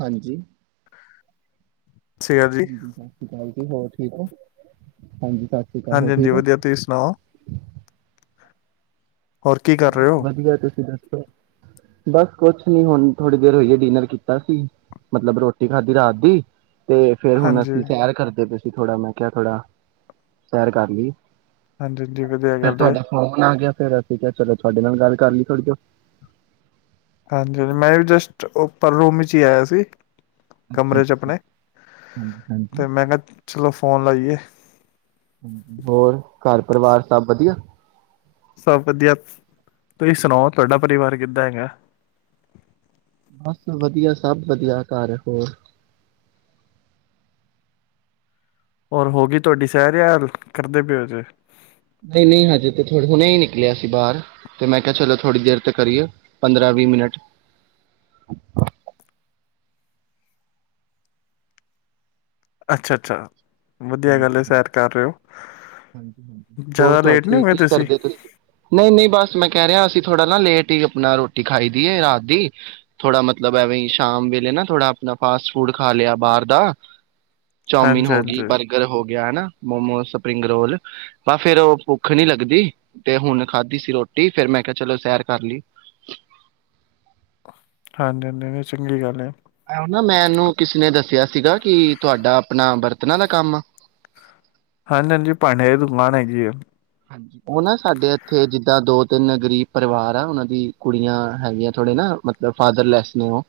ਹਾਂਜੀ ਸਤਿ ਸ਼੍ਰੀ ਅਕਾਲ ਜੀ ਹਾਂਜੀ ਸਤਿ ਸ਼੍ਰੀ ਅਕਾਲ ਜੀ ਹੋਰ ਠੀਕ ਹੋ ਹਾਂਜੀ ਸਤਿ ਸ਼੍ਰੀ ਅਕਾਲ ਹਾਂਜੀ ਹੋਰ ਹਾਂਜੀ ਠੀਕ ਹੋ ਵਧੀਆ ਤੁਸੀਂ ਸੁਣਾਓ ਹੋਰ ਕੀ ਕਰ ਬਸ ਰਹੇ ਹੋ ਵਧੀਆ ਤੁਸੀਂ ਦੱਸੋ ਬਸ ਕੁਛ ਨੀ ਹੁਣ ਥੋੜ੍ਹੀ ਦੇਰ ਹੋਈ ਹੈ ਡਿਨਰ ਕੀਤਾ ਸੀ ਮਤਲਬ ਰੋਟੀ ਖਾਧੀ ਰਾਤ ਦੀ ਤੇ ਫੇਰ ਹੁਣ ਹਾਂਜੀ ਅਸੀਂ ਤਿਆਰ ਕਰਦੇ ਪਏ ਤੁਸੀ ਥੋੜ੍ਹਾ ਮੈਂ ਕਿਹਾ ਥੋੜਾ ਸੈਰ ਕਰ ਲਈ ਹਾਂਜੀ ਹਾਂਜੀ ਵਧੀਆ ਫੇਰ ਗੱਲ ਹੈ ਤੁਹਾਡਾ ਫੋਨ ਆ ਗਿਆ ਫਿਰ ਅਸੀਂ ਚਲੋ ਤੁਹਾਡੇ ਨਾਲ ਗੱਲ ਕਰ ਲਈ ਥੋੜੀ ਦੇਰ ਹਾਂਜੀ ਹਾਂਜੀ ਮੈਂ ਵੀ ਜਸਟ ਪਰ ਉਹ ਰੂਮ ਵਿੱਚ ਹੀ ਆਇਆ ਸੀ ਅੱਛਾ ਕਮਰੇ ਚ ਅੱਛਾ ਆਪਣੇ ਹਾਂਜੀ ਹਾਂਜੀ ਤੇ ਮੈਂ ਕਿਹਾ ਚਲੋ ਫੋਨ ਲਾਈਏ ਹੋਰ ਘਰ ਪਰਿਵਾਰ ਸਭ ਵਧੀਆ ਸਭ ਵਧੀਆ ਤੁਸੀਂ ਸੁਣਾਓ ਤੁਹਾਡਾ ਪਰਿਵਾਰ ਕਿੱਦਾਂ ਹੈਗਾ ਬਸ ਵਧੀਆ ਸਭ ਵਧੀਆ ਘਰ ਹੋਰ ਹੋਰ ਹੋ ਗਈ ਤੁਹਾਡੀ ਸਹਿਰ ਯਾਂ ਕਰਦੇ ਪਿਓ ਜੇ ਨਹੀਂ ਨਹੀਂ ਹਜੇ ਤੇ ਥੋੇ ਹੁਣੇ ਹੀ ਨਿਕਲਿਆ ਸੀ ਬਾਹਰ ਤੇ ਮੈਂ ਕਿਹਾ ਚਲੋ ਥੋੜੀ ਦੇਰ ਤੇ ਕਰੀਏ ਪੰਦਰਾਂ ਵੀਹ ਮਿੰਟ ਅੱਛਾ ਅੱਛਾ ਵਧੀਆ ਗੱਲ ਹਜੀ ਹੈ ਹ ਸੈਰ ਕਰ ਰਹੇ ਹੋ ਹਜੀ ਹਜੀ ਹੋਰ ਜ਼ਿਆਦਾ ਤਾਂ ਲੇਟ ਨਹੀਂ ਕੀ ਹੋ ਗਏ ਕਰਦੇ ਤੁਸੀਂ ਨਹੀਂ ਨਹੀਂ ਬਸ ਮੈਂ ਕਹਿ ਰਿਹਾ ਅਸੀਂ ਥੋੜਾ ਨਾ ਲੇਟ ਹੀ ਆਪਣਾ ਰੋਟੀ ਖਾਈ ਦੀ ਹੈ ਰਾਤ ਦੀ ਥੋੜਾ ਮਤਲਬ ਐਵੇਂ ਸ਼ਾਮ ਵੇਲੇ ਨਾ ਥੋੜਾ ਆਪਣਾ ਫਾਸਟ ਫੂਡ ਖਾ ਲਿਆ ਬਾਹਰ ਦਾ ਚੌਮਨ ਹਾਂਜੀ ਹੋ ਹਾਂਜੀ ਗਈ ਬਰਗਰ ਹੋ ਗਿਆ ਹਨਾ ਮੋਮੋ ਸਭ ਸਪਰਿੰਗ ਰੋਲ ਵ ਫੇਿਰ ਉਹ ਭੁੱਖ ਨੀ ਲੱਗਦੀ ਤੇ ਹੁਣ ਖਾਧੀ ਸੀ ਰੋਟੀ ਫੇਿਰ ਮੈਂ ਕਿਹਾ ਚਲੋ ਸੈਰ ਕਰ ਲਈ ਹਾਂਜੀ ਹਾਂਜੀ ਚੰਗੀ ਗੱਲ ਹੈ ਆ ਨਾ ਮੈਂਨੂੰ ਕਿਸੇ ਨੇ ਦੱਸਿਆ ਸੀਗਾ ਕਿ ਤੁਹਾਡਾ ਆਪਣਾ ਬਰਤਣ ਦਾ ਕੰਮ ਆ ਹਾਂਜੀ ਹਾਂਜੀ ਭਾਂਡੇ ਦੀ ਦੁਕਾਨ ਹੈ ਜੀ ਆ ਹਾਂ ਉਹ ਨਾ ਸਾਡੇ ਇੱਥੇ ਜਿੱਦਾਂ ਦੋ ਤਿੰਨ ਗ਼ਰੀਬ ਪਰਿਵਾਰ ਆ ਉਹਨਾਂ ਦੀ ਕੁੜੀਆਂ ਹੈਗੀਆਂ ਥੋੜੇ ਨਾ ਮਤਲਬ ਫਾਦਰਲੈਸ ਨੇ ਉਹ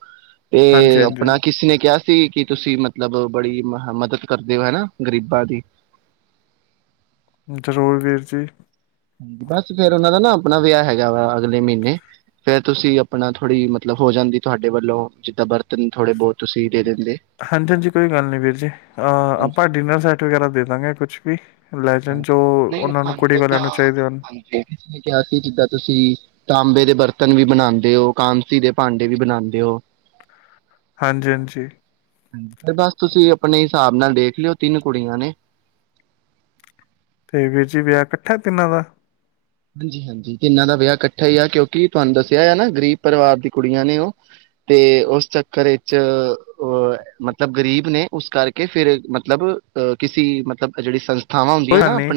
ਤੇ ਹਾਂਜੀ ਹਾਂਜੀ ਆਪਣਾ ਕਿਸਨੇ ਕਿਹਾ ਕਿ ਤੁਸੀਂ ਮਤਲਬ ਬੜੀ ਮਦਦ ਕਰਦੇ ਹੋ ਹਨਾ ਗ਼ਰੀਬਾਂ ਦੀ ਜ਼ਰੂਰ ਵੀਰ ਜੀ ਹਾਂ ਬਸ ਫੇਿਰ ਉਹਨਾਂ ਦਾ ਨਾ ਆਪਣਾ ਵਿਆਹ ਹੈਗਾ ਵਾ ਅਗਲੇ ਮਹੀਨੇ ਫੇਰ ਤੁਸੀਂ ਆਪਣਾ ਥੋੜ੍ਹੀ ਮਤਲਬ ਹੋ ਜਾਂਦੀ ਤੁਹਾਡੇ ਵੱਲੋਂ ਜਿੱਦਾਂ ਬਰਤਨ ਥੋੜੇ ਬਹੁਤ ਤੁਸੀਂ ਦੇ ਦਿੰਦੇ ਹਾਂਜੀ ਹਾਂਜੀ ਕੋਈ ਗੱਲ ਨੀ ਵੀਰ ਜੀ ਅਹ ਆਪਾਂ ਡਿਨਰ ਸੈੱਟ ਵਗੈਰਾ ਦੇ ਦਾਂਗੇ ਕੁਛ ਵੀ ਲੈਜ ਜੋ ਉਹਨਾਂ ਨੂੰ ਕੁੜੀ ਵਾਲਿਆਂ ਨੂੰ ਚਾਹੀਦੇ ਹਨ ਹਾਂਜੀ ਕਿਹਾ ਸੀ ਜਿੱਦਾਂ ਤੁਸੀਂ ਤਾਂਬੇ ਦੇ ਬਰਤਨ ਵੀ ਬਣਾਦੇ ਹੋ ਕਾਂਸੀ ਦੇ ਭਾਂਡੇ ਵੀ ਬਣਾਦੇ ਹੋ ਹਾਂਜੀ ਹਾਂਜੀ ਤੇ ਬਸ ਤੁਸੀਂ ਆਪਣੇ ਹਿਸਾਬ ਨਾਲ ਦੇਖ ਲਿਓ ਤਿੰਨ ਕੁੜੀਆਂ ਨੇ ਤੇ ਵੀਰ ਜੀ ਵਿਆਹ ਇਕੱਠਾ ਤਿੰਨਾਂ ਦਾ ਹਾਂਜੀ ਹਾਂਜੀ ਤੇ ਇਹਨਾਂ ਦਾ ਵਿਆਹ ਇਕੱਠਾ ਹੀ ਆ ਕਿਉਂਕਿ ਤੁਹਾਨੂੰ ਦੱਸਿਆ ਆ ਨਾ ਗ਼ਰੀਬ ਪਰਿਵਾਰ ਦੀ ਕੁੜੀਆਂ ਨੇ ਉਹ ਤੇ ਉਸ ਚੱਕਰ ਵਿੱਚ ਅ ਮਤਲਬ ਗਰੀਬ ਨੇ ਉਸ ਕਰਕੇ ਫਿਰ ਮਤਲਬ ਅਹ ਕਿਸੀ ਮਤਲਬ ਜਿਹੜੀ ਸੰਸਥਾ ਕੋਈ ਗੱਲ ਨੀ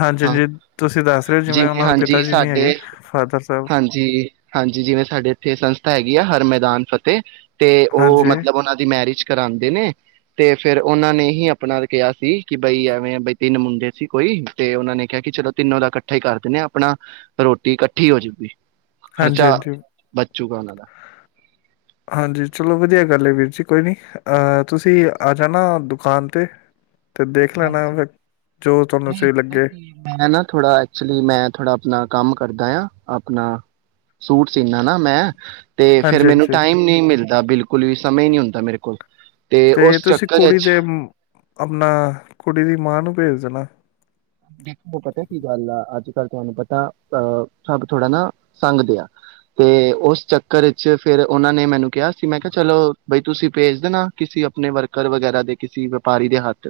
ਹਾਂਜੀ ਹਾਂ ਹਾਂਜੀ ਤੁਸੀਂ ਦੱਸ ਰਹੇ ਹੋ ਜਿਵੇਂ ਉਹਨਾਂ ਦੇ ਹਾਂਜੀ ਪਿਤਾ ਜੀ ਨਹੀਂ ਸਾਡੇ ਹੈਗੇ ਫਾਦਰ ਸਾਹਿਬ ਹਾਂਜੀ ਹਾਂਜੀ ਜਿਵੇਂ ਸਾਡੇ ਇੱਥੇ ਸੰਸਥਾ ਹੈਗੀ ਆ ਹਰ ਮੈਦਾਨ ਫਤਿਹ ਤੇ ਉਹ ਹਾਂਜੀ ਮਤਲਬ ਉਹਨਾਂ ਦੀ ਮੈਰਿਜ ਕਰਾਦੇ ਨੇ ਤੇ ਫੇਰ ਉਹਨਾਂ ਨੇ ਹੀ ਆਪਣਾ ਕਿਹਾ ਸੀ ਕਿ ਬਈ ਐਵੇਂ ਬਈ ਤਿੰਨ ਮੁੰਡੇ ਸੀ ਕੋਈ ਤੇ ਉਹਨਾਂ ਨੇ ਕਿਹਾ ਕਿ ਚਲੋ ਤਿੰਨੋ ਦਾ ਇਕੱਠੇ ਹੀ ਕਰ ਦਿੰਦੇ ਹਾਂ ਆਪਣਾ ਰੋਟੀ ਇਕੱਠੀ ਹੋਜੂਗੀ। ਹਾਂਜੀ ਖ਼ਰਚਾ ਹਾਂਜੀ ਬਚ ਜੂਗਾ ਉਹਨਾਂ ਦਾ ਹਾਂਜੀ ਚਲੋ ਵਧੀਆ ਗੱਲ ਹੈ ਵੀਰ ਜੀ ਕੋਈ ਨੀ ਅਹ ਤੁਸੀਂ ਆ ਜਾਣਾ ਦੁਕਾਨ ਤੇ ਤੇ ਦੇਖ ਲੈਣਾ ਹਾਜੀ ਫਿਰ ਜੋ ਤੁਹਾਨੂੰ ਨਹੀਂ ਸਹੀ ਪਤਾ ਲੱਗੇ ਕੀ ਮੈਂ ਨਾ ਥੋੜਾ ਐਕਚੁਲੀ ਮੈਂ ਥੋੜਾ ਆਪਣਾ ਕੰਮ ਕਰਦਾ ਆ ਆਪਣਾ ਸੂਟ ਸੀਨਾ ਨਾ ਮੈਂ ਤੇ ਫੇਰ ਹਾਂਜੀ ਮੈਨੂੰ ਹਾਂਜੀ ਟਾਈਮ ਨਹੀਂ ਮਿਲਦਾ ਬਿਲਕੁਲ ਵੀ ਸਮੇਂ ਨੀ ਹੁੰਦਾ ਮੇਰੇ ਕੋਲ ਕੋਈ ਤੇ ਤੁਸੀਂ ਕੁੜੀ ਦੇ ਆਪਣਾ ਕੁੜੀ ਦੀ ਮਾਂ ਨੂੰ ਭੇਜ ਦੇਣਾ। ਦੇਖੋ ਪਤਾ ਕੀ ਗੱਲ ਆ ਅੱਜ ਕੱਲ ਤੁਹਾਨੂੰ ਪਤਾ ਅਹ ਸਭ ਥੋੜਾ ਨਾ ਸੰਘਦੇ ਆ ਤੇ ਉਸ ਚੱਕਰ ਵਿੱਚ ਫਿਰ ਉਹਨਾਂ ਨੇ ਮੈਨੂੰ ਕਿਹਾ ਸੀ ਮੈਂ ਕਿਹਾ ਚਲੋ ਬਈ ਤੁਸੀਂ ਭੇਜ ਦੇਣਾ ਕਿਸੇ ਆਪਣੇ ਵਰਕਰ ਵਗੈਰਾ ਦੇ ਕਿਸੇ ਵਪਾਰੀ ਦੇ ਹੱਥ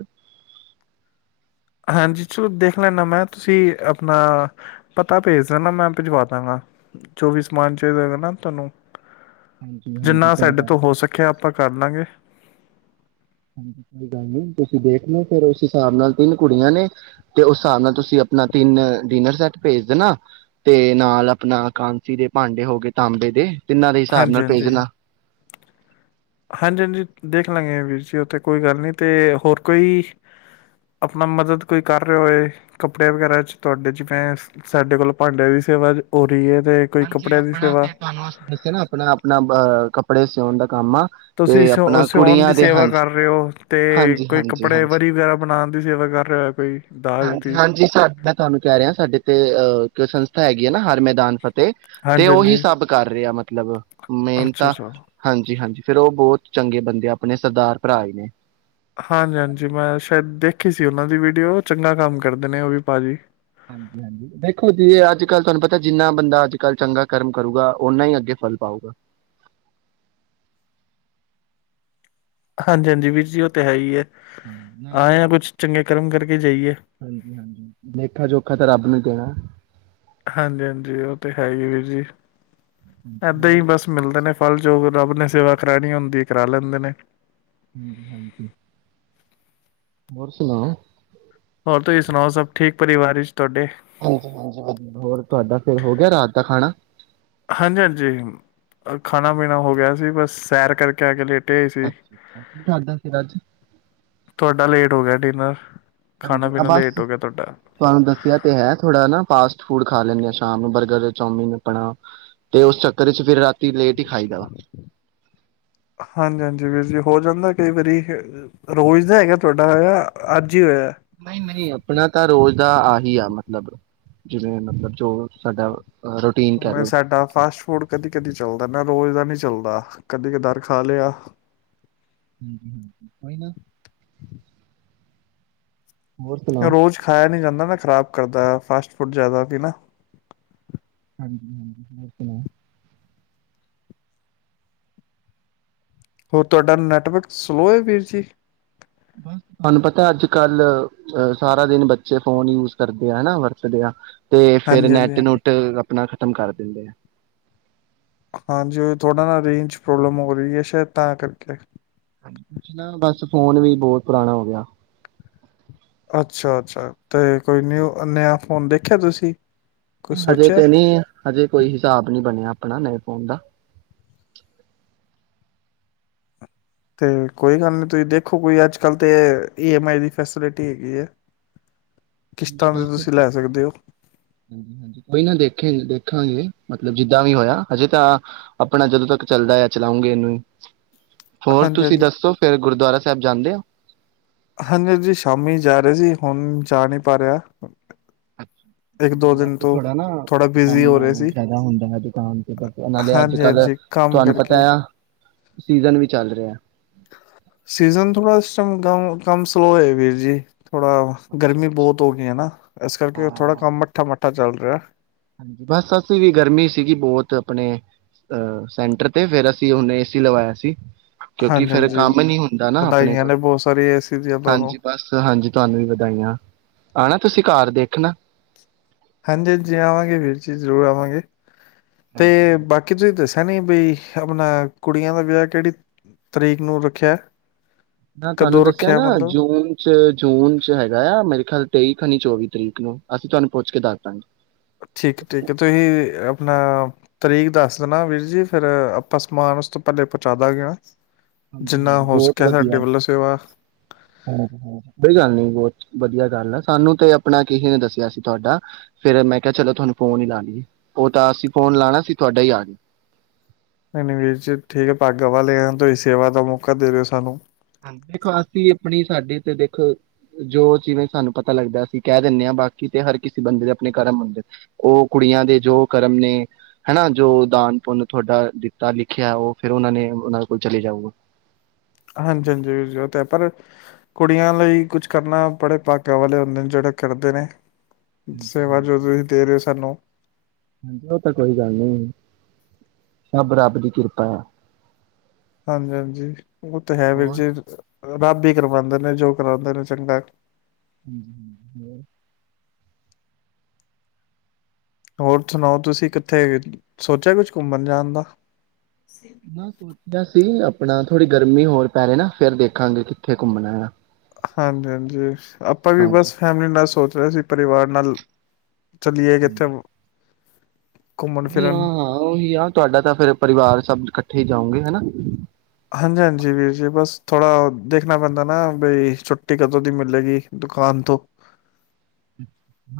ਹਾਂਜੀ ਚਲੋ ਦੇਖ ਲੈਂਦਾ ਮੈਂ ਤੁਸੀਂ ਆਪਣਾ ਪਤਾ ਭੇਜ ਦੇ ਨਾ ਮੈਂ ਭਜਵਾ ਦਾਂਗਾ ਜੋ ਵੀ ਸਮਾਨ ਚਾਹੀਦਾ ਨਾ ਤੁਹਾਨੂੰ ਹਾਂਜੀ ਹਾਂਜੀ ਜਿੰਨਾ ਕੋਈ ਸਾਡੇ ਗੱਲ ਤੋਂ ਹੋ ਸਕਿਆ ਆਪਾਂ ਕਰ ਲਾਂਗੇ। ਤੁਸੀਂ ਦੇਖ ਲੋ ਫੇਰ ਉਸ ਹਿਸਾਬ ਨਾਲ ਤਿੰਨ ਕੁੜੀਆਂ ਨੇ ਤੇ ਉਸ ਹਿਸਾਬ ਨਾਲ ਤੁਸੀਂ ਆਪਣਾ ਤਿੰਨ ਡਿਨਰ ਸੈੱਟ ਭੇਜ ਦੇਣਾ ਤੇ ਨਾਲ ਆਪਣਾ ਕਾਂਸੀ ਦੇ ਭਾਂਡੇ ਹੋ ਗਏ ਤਾਂਬੇ ਦੇ ਤਿੰਨਾਂ ਦੇ ਹਿਸਾਬ ਹਾਂਜੀ ਨਾਲ ਭੇਜ ਹਾਂਜੀ ਦੇਣਾ। ਹਾਂਜੀ ਹਾਂਜੀ ਦੇਖ ਲਾਂਗੇ ਵੀਰ ਜੀ ਉੱਥ ਕੋਈ ਗੱਲ ਨੀ ਤੇ ਹੋਰ ਕੋਈ ਆਪਣਾ ਮਦਦ ਕੋਈ ਕਰ ਰਹੇ ਹੋਏ ਕੱਪੜੇ ਵਗੈਰਾ ਚ ਤੁਹਾਡੇ ਜਿਵੇਂ ਸਾਡੇ ਕੋਲ ਭਾਂਡਿਆਂ ਦੀ ਸੇਵਾ ਹੋ ਰਹੀ ਹੈ। ਤੇ ਕੋਈ ਹਾਂਜੀ ਕੱਪੜਿਆਂ ਦੀ ਆਪਣਾ ਸੇਵਾ ਤੁਹਾਨੂੰ ਦੱਸੇ ਨਾ ਆਪਣਾ ਆਪਣਾ ਅ ਕੱਪੜੇ ਸੌਣ ਦਾ ਕੰਮ ਆ ਤੁਸੀਂ ਤੇ ਸ ਆਪਣਾ ਸਿਆਉਣ ਕੁੜੀਆਂ ਦੀ ਦੇ ਸੇਵਾ ਹਾਂਜੀ ਕਰ ਰਹੇ ਹੋ ਤੇ ਹਾਂਜੀ ਕੋਈ ਹਾਂਜੀ ਕੱਪੜੇ ਹਾਂਜੀ ਵਰੀ ਵਗੈਰਾ ਬਣਾਉਣ ਦੀ ਸੇਵਾ ਕਰ ਰਹੇ ਕੋਈ ਦਾਜ ਹਾਂਜੀ ਦੀ ਹਾਂਜੀ ਕੋਈ ਸੰਸਥਾ ਹੈਗੀ ਹੈ ਨਾ ਹਰ ਮੈਦਾਨ ਫਤਿਹ ਤੇ ਹਾਂਜੀ ਉਹੀ ਹਾਂਜੀ ਸਭ ਕਰ ਰਿਹਾ ਆ ਮਤਲਬ ਮਤਲਬ ਮੇਨ ਅੱਛਾ ਤਾਂ ਅੱਛਾ ਹਾਂਜੀ ਹਾਂਜੀ। ਫੇਰ ਉਹ ਬਹੁਤ ਚੰਗੇ ਬੰਦੇ ਆ ਆਪਣੇ ਸਰਦਾਰ ਭਰਾ ਹੀ ਨੇ। ਹਾਂਜੀ-ਹਾਂਜੀ ਮੈਂ ਸ਼ਾਇਦ ਦੇਖੀ ਸੀ ਉਹਨਾਂ ਦੀ ਵੀਡੀਓ, ਚੰਗਾ ਕੰਮ ਕਰਦੇ ਨੇ ਉਹ ਵੀ ਭਾਜੀ। ਹਾਂਜੀ-ਹਾਂਜੀ ਦੇਖੋ ਜੀ ਅੱਜ ਕੱਲ੍ਹ ਤੁਹਾਨੂੰ ਪਤਾ, ਜਿੰਨਾ ਬੰਦਾ ਅੱਜ ਕੱਲ੍ਹ ਚੰਗਾ ਕਰਮ ਕਰੂਗਾ, ਓਨਾ ਹੀ ਅੱਗੇ ਫਲ ਪਾਊਗਾ। ਹਾਂਜੀ-ਹਾਂਜੀ ਵੀਰ ਜੀ, ਉਹ ਤਾਂ ਹੈ ਹੀ ਹੈ। ਆਏ ਹ ਕੁੱਛ ਚੰਗੇ ਕਰਮ ਕਰਕੇ। ਜਾਈਏ। ਹਾਂਜੀ-ਹਾਂਜੀ, ਲੇਖਾ- ਜੋਖਾ ਤਾਂ ਰੱਬ ਨੂੰ ਪਣਾ। ਹਾਂਜੀ-ਹਾਂਜੀ, ਉਹ ਤੇ ਹੈ ਹੀ ਵੀਰ ਜੀ। ਹਾਂਜੀ ਇਏਦਾਂ ਹੀ ਹੋਰ ਬਸ ਮਿਲਦੇ ਨੇ। ਫਲ ਜੋੋਗ, ਰੱਬ ਨੇ ਸੇਵਾ ਕਰਾਣੀ ਹੁੰਦੀ ਹੈ, ਕਰਾ ਲੈਂਦੇ ਨੇ‌। ਹਮ, ਹਾਂਜੀ। ਹੋਰ ਸੁਣਾਓ? ਹੋਰ ਤੁਸੀਂ ਸੁਣਾਓ? ਸਭ ਠੀਕ ਪਰਿਵਾਰ ਵਿੱਚ ਤੁਹਾਡੇ। ਹਾਂਜੀ-ਹਾਂਜੀ, ਵਧੀਆ ਹੋਰ ਤੁਹਾਡਾ ਫਿਰ ਹੋ ਗਿਆ ਰਾਤ ਦਾ ਖਾਣਾ। ਹਾਂਜੀ- ਹਾਂਜੀ, ਖਾਣਾ- ਪੀਣਾ ਹੋ ਗਿਆ ਸੀ ਬਸ ਸੈਰ ਕਰਕੇ ਆ ਕੇ ਲੇ ਅੱਛਾ-ਅੱਛਾ ਕੀ ਖਾਂਦਾ, ਫਿਰ ਅੱਜ? ਤੁਹਾਡਾ ਲੇਟ ਹੋ ਗਿਆ, ਡਿਨਰ। ਖਾਣਾ ਹਾਂਜੀ, ਪੀਣਾ ਬਸ ਲੇਟ ਹੋ ਗਿਆ ਤੁਹਾਡਾ। ਤੁਹਾਨੂੰ ਦੱਸਿਆ ਤੇ ਹੈ ਥੋੜ੍ਹਾ ਨਾ। ਫਾਸਟ ਫੂਡ ਖਾ ਲੈਂਦੇ ਹਾਂ, ਸ਼ਾਮ ਬਰਗਰ, ਚੌਮੀਨ, ਆਪਣਾ। ਤੇ ਉਸ ਚੱਕਰ 'ਚ ਫਿਰ ਰਾਤੀ ਲੇਟ ਹੀ ਖਾਈ ਦਾ ਵਾ। ਹਾਂਜੀ ਹਾਂਜੀ ਵੀਰ ਜੀ ਹੋ ਜਾਂਦਾ ਕਈ ਵਾਰੀ, ਰੋਜ਼ ਦਾ ਹੈਗਾ ਤੁਹਾਡਾ ਅੱਜ ਹੀ ਹੋਇਆ। ਨਹੀਂ- ਨਹੀਂ ਆਪਣਾ ਤਾਂ ਰੋਜ਼ ਦਾ ਆਹੀ ਆ ਮਤਲਬ, ਜਿਵੇਂ ਮਤਲਬ ਜੋ ਸਾਡਾ। ਰੂਟੀਨ ਕਹਿ ਲਓ ਸਾਡਾ ਫਾਸਟ ਫੂਡ ਕਦੀ- ਕਦੀ ਚੱਲਦਾ ਨਾ ਰੋਜ਼ ਦਾ ਨਹੀਂ ਚੱਲਦਾ ਕਦੀ ਕਦਾਰ ਖਾ ਲਿਆ। [inaudible] ਹੋਰ ਸੁਣਾਓ ਰੋਜ਼ ਖਾਇਆ ਨੀ ਜਾਂਦਾ ਨਾ। ਖ਼ਰਾਬ ਕਰਦਾ ਫਾਸਟ ਫੂਡ ਜ਼ਿਆਦਾ ਪ ਨਾ। [inaudible] ਹੋਰ, ਤੁਹਾਡਾ ਨੈਟਵਰਕ ਸਲੋਅ ਹੈ, ਵੀਰ ਜੀ। ਬ ਤੁਹਾਨੂੰ ਪਤਾ, ਅੱਜ ਕੱਲ੍ਹ ਅਹ ਸਾਰਾ ਦਿਨ ਬੱਚੇ ਫੋਨ ਯੂਜ ਕਰਦੇ ਆ ਹਨਾ ਵਰਤਦੇ ਆ। ਤੇ ਫੇਰ ਹਾਂਜੀ ਹਾਂਜੀ ਨੈਟ- ਨੂੱਟ ਆਪਣਾ ਖ਼ਤਮ ਕਰ ਦਿੰਦੇ ਆ। ਹਾਂਜੀ, ਥੋੜ੍ਹਾ ਨਾ ਰੇਂਜ ਪ੍ਰੋਬਲਮ ਹੋ ਰਹੀ ਹੈ, ਸ਼ਾਇਦ ਤਾਂ ਕਰਕੇ। ਹਾਂਜੀ, [inaudible] ਬਸ ਫੋਨ ਵੀ ਬਹੁਤ ਪੁਰਾਣਾ ਹੋ ਗਿਆ। ਅੱਛਾ-ਅੱਛਾ ਤੇ ਕੋਈ ਨਿਊ ਨਯ ਫੋਨ ਦੇਖਿਆ ਤੁਸੀਂ। ਕੁਛ ਹਜੇ ਸੋਚਿਆ ਤੇ ਨਹੀ, ਹਜੇ ਕੋਈ ਹਿਸਾਬ ਨਹੀਂ ਬਣਿਆ ਆਪਣਾ ਨਹੀਂ। ਫੋਨ ਦਾ‌। ਤੇ ਕੋਈ ਗੱਲ ਨੀ, ਤੁਸੀਂ ਦੇਖੋ ਅਜ-ਕੱਲ ਤਾਂ ਈ ਐਮ ਆਈ ਦੀ ਫੈਸਿਲਿਟੀ ਹੈਗੀ ਹੈ। ਹਾਂਜੀ ਕਿਸ਼ਤਾਂ ਤੇ ਬਿਲਕੁਲ ਤੁਸੀਂ ਲੈ ਸਕਦੇ ਹੋ ਆਹੀ ਨਾ ਦੇਖਿਆ ਦੇਖਾਂਗੇ ਮਤਲਬ ਜਿੱਦਾਂ ਵੀ ਹੋਇਆ ਹਜੇ ਤਾਂ ਆਪਣਾ ਜਦੋਂ ਤੱਕ ਚੱਲਦਾ ਆ ਚਲਾਉਂਗੇ ਇਹਨੂੰ ਹੀ ਹੋਰ ਹਾਂਜੀ ਤੁਸੀਂ ਹਾਂਜੀ ਦੱਸੋ ਫੇਰ ਗੁਰਦੁਆਰਾ ਸਾਹਿਬ ਜਾਂਦੇ ਹੋ। ਹਾਂਜੀ ਹਾਂਜੀ ਸ਼ਾਮੀ ਜਾ ਰਹੇ ਸੀ ਹੁਣ ਜਾ ਨਹੀਂ ਪਾ ਰਿਹਾ। ਇੱਕ ਦੋ ਬਸ ਦਿਨ ਤੋਂ ਥੋੜਾ ਨਾ ਥੋੜਾ ਬਿਜ਼ੀ ਕੰਮ ਹੋ ਰਹੇ ਸੀ ਜ਼ਿਆਦਾ ਹੁੰਦਾ ਹੈ ਦੁਕਾਨ ਤੇ ਬਸ ਉਹੇ ਅੱਜ ਹਾਂਜੀ ਕੱਲ ਹਾਂਜੀ ਕੰਮ ਤੁਹਾਨੂੰ ਕਰਕੇ ਪਤਾ ਆ ਸੀਜ਼ਨ ਵੀ ਚੱਲ ਰਿਹਾ। ਸੀਜ਼ਨ ਥੋੜਾ ਇਸ ਟੈਮ ਕਮ ਸਲੋਅ ਹੈ ਵੀਰ ਜੀ। ਥੋੜਾ ਅੱਛਾ। ਗਰਮੀ ਬਹੁਤ ਹੋ ਗਈ ਨਾ ਇਸ ਕਰਕੇ ਥੋੜਾ ਕੰਮ ਮੱਠਾ ਮੱਠਾ ਚੱਲ ਰਿਹਾ। ਹਾਂਜੀ ਬਸ ਅਸੀਂ ਵੀ ਗਰਮੀ ਸੀਗੀ ਬਹੁਤ ਆਪਣੇ ਅ ਸੈਂਟਰ ਤੇ ਫੇਰ ਅਸੀਂ ਉਹਨੇ ਏਸੀ ਲਵਾਇਆ ਸੀ। ਕਿਉਂਕਿ ਹਾਂਜੀ ਫੇਰ ਹਾਂਜੀ ਕੰਮ ਨੀ ਹੁੰਦਾ ਨਾ ਆਪਣੇ ਵਧਾਈਆਂ ਕੋਲ ਨੇ ਬਹੁਤ ਸਾਰੀ ਏਸੀ ਦੀਆਂ ਤੁਹਾਨੂੰ ਹਾਂਜੀ ਬਸ ਹਾਂਜੀ ਤੁਹਾਨੂੰ ਵੀ ਵਧਾਈਆਂ ਹਾ। ਤੁਸੀਂ ਘਰ ਦੇਖਣਾ ਹਾਂਜੀ ਜੀ ਆਵਾਂਗੇ ਵੀਰ ਜੀ ਜ਼ਰੂਰ ਆਵਾਂਗੇ। ਤੇ ਬਾਕੀ ਤੁਸੀਂ ਦੱਸਿਆ ਨੀ ਬੀ ਆਪਣਾ ਕੁੜੀਆਂ ਦਾ ਵਿਆਹ ਕਿਹੜੀ ਤਰੀਕ ਨੂੰ ਰੱਖਿਆ ਐ। ਮੈਂ ਤੁਹਾਨੂੰ ਦੱਸਿਆ ਨਾ ਜੂਨ ਚ ਜੂਨ ਚ ਹੈਗਾ ਆ ਮੇਰੇ ਖਿਆਲ ਤੇਈ ਖਨੀ ਚੌਵੀ ਤਰੀਕ ਨੂੰ ਅਸੀਂ ਤੁਹਾਨੂੰ ਪੁੱਛ ਕੇ ਦੱਸ ਦਾਂਗੇ। ਠੀਕ ਠੀਕ ਹੈ ਤੁਸੀ ਆਪਣਾ ਤਰੀਕ ਦੱਸ ਦੇਣਾ ਵੀਰ ਜੀ ਫੇਰ ਆਪਾਂ ਸਮਾਨ ਉਸ ਤੋਂ ਪਹਿਲੇ ਪਹੁੰਚਾ ਦਾਂਗੇ ਨਾ। ਹਾਂਜੀ ਜਿੰਨਾ ਹਾਂਜੀ ਹੋ ਬਹੁਤ ਸਕਿਆ ਵਧੀਆ ਸਾਡੇ ਵੱਲੋਂ ਸੇਵਾ ਹਾਂਜੀ ਹਾਂਜੀ ਕੋਈ ਗੱਲ ਨੀ ਬਹੁਤ ਵਧੀਆ ਗੱਲ ਆ ਸਾਨੂੰ ਤੇ ਆਪਣਾ ਕਿਸੇ ਨੇ ਦੱਸਿਆ ਸੀ ਤੁਹਾਡਾ ਫੇਰ ਮੈਂ ਕਿਹਾ ਚਲੋ ਤੁਹਾਨੂੰ ਫੋਨ ਹੀ ਲਾਣੇ ਆ। ਉਹ ਤਾਂ ਅਸੀਂ ਫੋਨ ਲਾਉਣਾ ਅਸੀ ਤੁਹਾਡਾ ਹੀ ਆ ਗਿਆ। ਐਵੇ ਵੀਰ ਜੀ ਠੀਕ ਹੈ ਭੱਗ ਵਾਲੇ ਆ ਤੁਸੀਂ ਸੇਵਾ ਦਾ ਮੌਕਾ ਦੇ ਰਹੇ ਹੋ ਸਾਨੂੰ। ਦੇਖੋ ਅਸੀਂ ਆਪਣੀ ਸਾਡੇ ਤੇ ਦੇਖ ਜੋ ਜਿਵੇਂ ਸਾਨੂੰ ਪਤਾ ਲੱਗਦਾ ਅਸੀਂ ਕਹਿ ਦਿੰਦੇ ਹਾਂ ਬਾਕੀ ਤੇ ਹਰ ਕਿਸੇ ਬੰਦੇ ਦੇ ਆਪਣੇ ਕਰਮ ਹੁੰਦੇ ਉਹ ਕੁੜੀਆਂ ਦੇ ਜੋ ਕਰਮ ਨੇ ਹਨਾ ਜੋ ਦਾਨ ਪੁੰਨ ਤੁਹਾਡਾ ਦਿੱਤਾ ਲਿਖਿਆ ਉਹ ਫਿਰ ਉਹਨਾਂ ਨੇ ਉਹਨਾਂ ਕੋਲ ਚਲੇ ਜਾਊਗਾ। ਹਾਂਜੀ ਹਾਂਜੀ ਜ਼ਰੂਰਤ ਹੈ ਪਰ ਕੁੜੀਆਂ ਲਈ ਕੁਛ ਕਰਨਾ ਬੜੇ ਭਾਗਾਂ ਵਾਲੇ ਹੁੰਦੇ ਨੇ ਜਿਹੜੇ ਕਰਦੇ ਨੇ। ਹਾਂਜੀ ਸੇਵਾ ਜੋ ਤੁਸੀਂ ਦੇ ਰਹੇ ਹੋ ਸਾਨੂੰ ਹਾਂਜੀ ਉਹ ਤਾਂ ਕੋਈ ਗੱਲ ਨੀ ਸਭ ਰੱਬ ਦੀ ਕਿਰਪਾ ਹੈ। ਹਾਂਜੀ ਹਾਂਜੀ ਉਹ ਤਾਂ ਹੈ ਵੀਰ ਹੋਰ ਜੀ ਰੱਬ ਹੀ ਕਰਵਾਦੇ ਨੇ ਜੋ ਕਰਉਂਦੇ ਨੇ ਚੰਗਾ ਹੂੰ ਹੋਰ ਹੋਰ ਸੁਣਾਓ ਤੁਸੀਂ ਕਿੱਥੇ ਸੋਚਿਆ ਕੁਛ ਘੁੰਮਣ ਜਾਣ ਦਾ ਮੈਂ ਸੋਚਿਆ ਸੀ। ਆਪਣਾ ਥੋੜ੍ਹੀ ਗਰਮੀ ਹੋਰ ਪੈ ਰਹੀ ਨਾ ਫੇਰ ਦੇਖਾਂਗੇ ਕਿੱਥੇ ਘੁੰਮਣਾ ਹੈ ਨਾ ਹਾਂਜੀ ਹਾਂਜੀ। ਆਪਾਂ ਵੀ ਹਾਂਜੀ ਬਸ ਫੈਮਿਲੀ ਨਾਲ ਸੋਚ ਸੀ ਪਰਿਵਾਰ ਨਾਲ ਚਲੀਏ ਹਾਂਜੀ, ਕਿੱਥੇ ਘੁੰਮਣ ਨਹੀਂ ਹਾਂ ਫਿਰਨ ਹਾਂ ਉਹੀ ਆ ਤੁਹਾਡਾ ਤਾਂ ਫੇਿਰ ਪਰਿਵਾਰ ਸਭ ਇਕੱਠ ਉੱਠੇ ਹੀ ਜਾਉਂਗੇ ਹਨਾ ਹਾਂਜੀ ਹਾਂਜੀ ਵੀਰ ਜੀ ਬਸ ਥੋੜਾ ਦੇਖਣਾ ਪੈਂਦਾ ਨਾ ਬਈ ਛੁੱਟੀ ਕਦੋਂ ਦੀ ਮਿਲੇਗੀ ਦੁਕਾਨ ਤੋਂ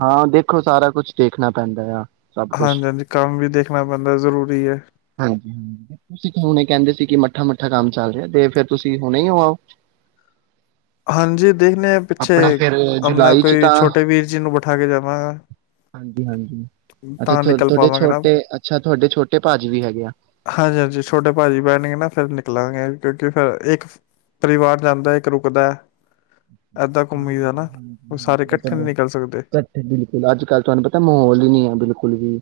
ਹਾਂ ਦੇਖੋ ਸਾਰਾ ਕੁਛ ਦੇਖਣਾ ਪੈਂਦਾ ਆ ਸਭ ਕੁਛ ਹਾਂਜੀ-ਹਾਂਜੀ ਕੰਮ ਵੀ ਦੇਖਣਾ ਪੈਂਦਾ ਜ਼ਰੂਰੀ ਹੈ। ਹਾਂਜੀ ਹ ਹੁਣੇ ਕਹਿੰਦੇ ਸੀ ਕਿ ਮ ਮੱਠਾ ਮੱਠਾ ਕੰਮ ਚੱਲ ਰਿਹਾ ਤੇ ਫੇਰ ਤੁਸੀਂ ਹੁਣੇ ਹੋਓ ਹਾਂਜੀ ਦੇਖਣੇ ਆ ਪਿੱਛੇ ਆਪਣਾ ਜੁਲਾਈ ਚ ਕੋਈ ਤਾਂ ਛੋਟੇ ਵੀਰ ਜੀ ਨੂੰ ਬਿਠਾ ਕੇ ਜਾਵਾਂਗਾ ਹਾਂਜੀ ਹਾਂਜੀ ਅੱਛਾ ਤਾਂ ਤੁ ਨਿਕਲ ਤੁਹਾਡੇ ਪਾਵਾਂਗੇ ਨਾ ਛੋਟੇ ਅੱਛਾ ਤੁਹਾਡੇ ਛੋਟੇ ਭਾਜੀ ਵੀ ਹੈਗੇ ਆ ਹਾਂਜੀ ਹਾਂਜੀ ਛੋਟੇ ਭਾਜੀ ਬਹਿਣਗੇ ਨਾ ਫਿਰ ਨਿਕਲਾਂਗੇ ਕਿਉਂਕਿ ਫਿਰ ਇੱਕ ਪਰਿਵਾਰ ਜਾਂਦਾ ਇੱਕ ਰੁਕਦਾ ਕੁਦਾ ਸਾਰੇ ਇਕੱਠੇ ਨਹੀਂ ਨਿਕਲ ਸਕਦੇ। ਬਿਲਕੁਲ ਅੱਜ ਕੱਲ ਤੁਹਾਨੂੰ ਪਤਾ ਮਾਹੌਲ ਹੀ ਨੀ ਹੈ ਬਿਲਕੁਲ ਵੀ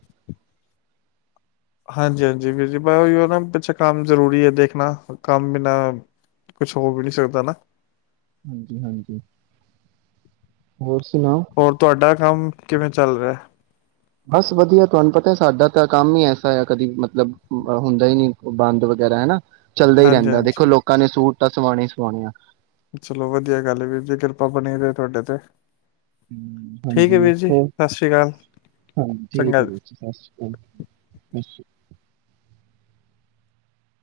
ਹਾਂਜੀ ਹਾਂਜੀ ਵੀਰ ਜੀ ਉਹੀ ਨਾ ਪਿੱਛੇ ਕੰਮ ਜ਼ਰੂਰੀ ਹੈ ਦੇਖਣਾ ਕੰਮ ਬਿਨਾ ਕੁਛ ਹੋ ਵੀ ਨਹੀਂੀ ਸਕਦਾ ਨਾ ਹੋਰ ਸੁਣਾਓ ਹੋਰ ਤੁਹਾਡਾ ਕੰਮ ਕਿਵੇਂ ਚੱਲ ਰਿਹਾ ਬਸ ਵਧੀਆ ਤੁਹਾਨੂੰ ਪਤਾ ਸਾਡਾ ਤਾਂ ਕੰਮ ਹੀ ਐਸਾ ਆ ਕਦੀ ਮਤਲਬ ਹੁੰਦਾ ਹੀ ਨਹੀਂੀ ਬੰਦ ਵਗੈਰਾ ਹਨਾ ਚੱਲਦਾ ਹੀ ਹਾਂਜੀ, ਰਹਿੰਦਾ ਦੇਖੋ ਹਾਂਜੀ ਲੋਕਾਂ ਨੇ ਸੂਟ ਤਾਂ ਸਵਾਣੀ ਹੀ ਸਵਾਣੀ ਆ ਚਲੋ ਵਧੀਆ ਗੱਲ ਵੀਰ ਜੇ ਕਿਰਪਾ ਬਣੀ ਰਹੇ ਤੁਹਾਡੇ ਤੇ ਹ ਠੀਕ ਹੈ ਹਾਂਜੀ ਵੀਰ ਜੀ ਹੋਰ ਸਤਿ ਸ੍ਰੀ ਅਕਾਲ ਹਾਂ ਠੀਕ ਚੰਗਾ ਜੀ। ਸਤਿ ਸ੍ਰੀ ਅਕਾਲ ਸ ਸ਼੍ਰੀ ਅ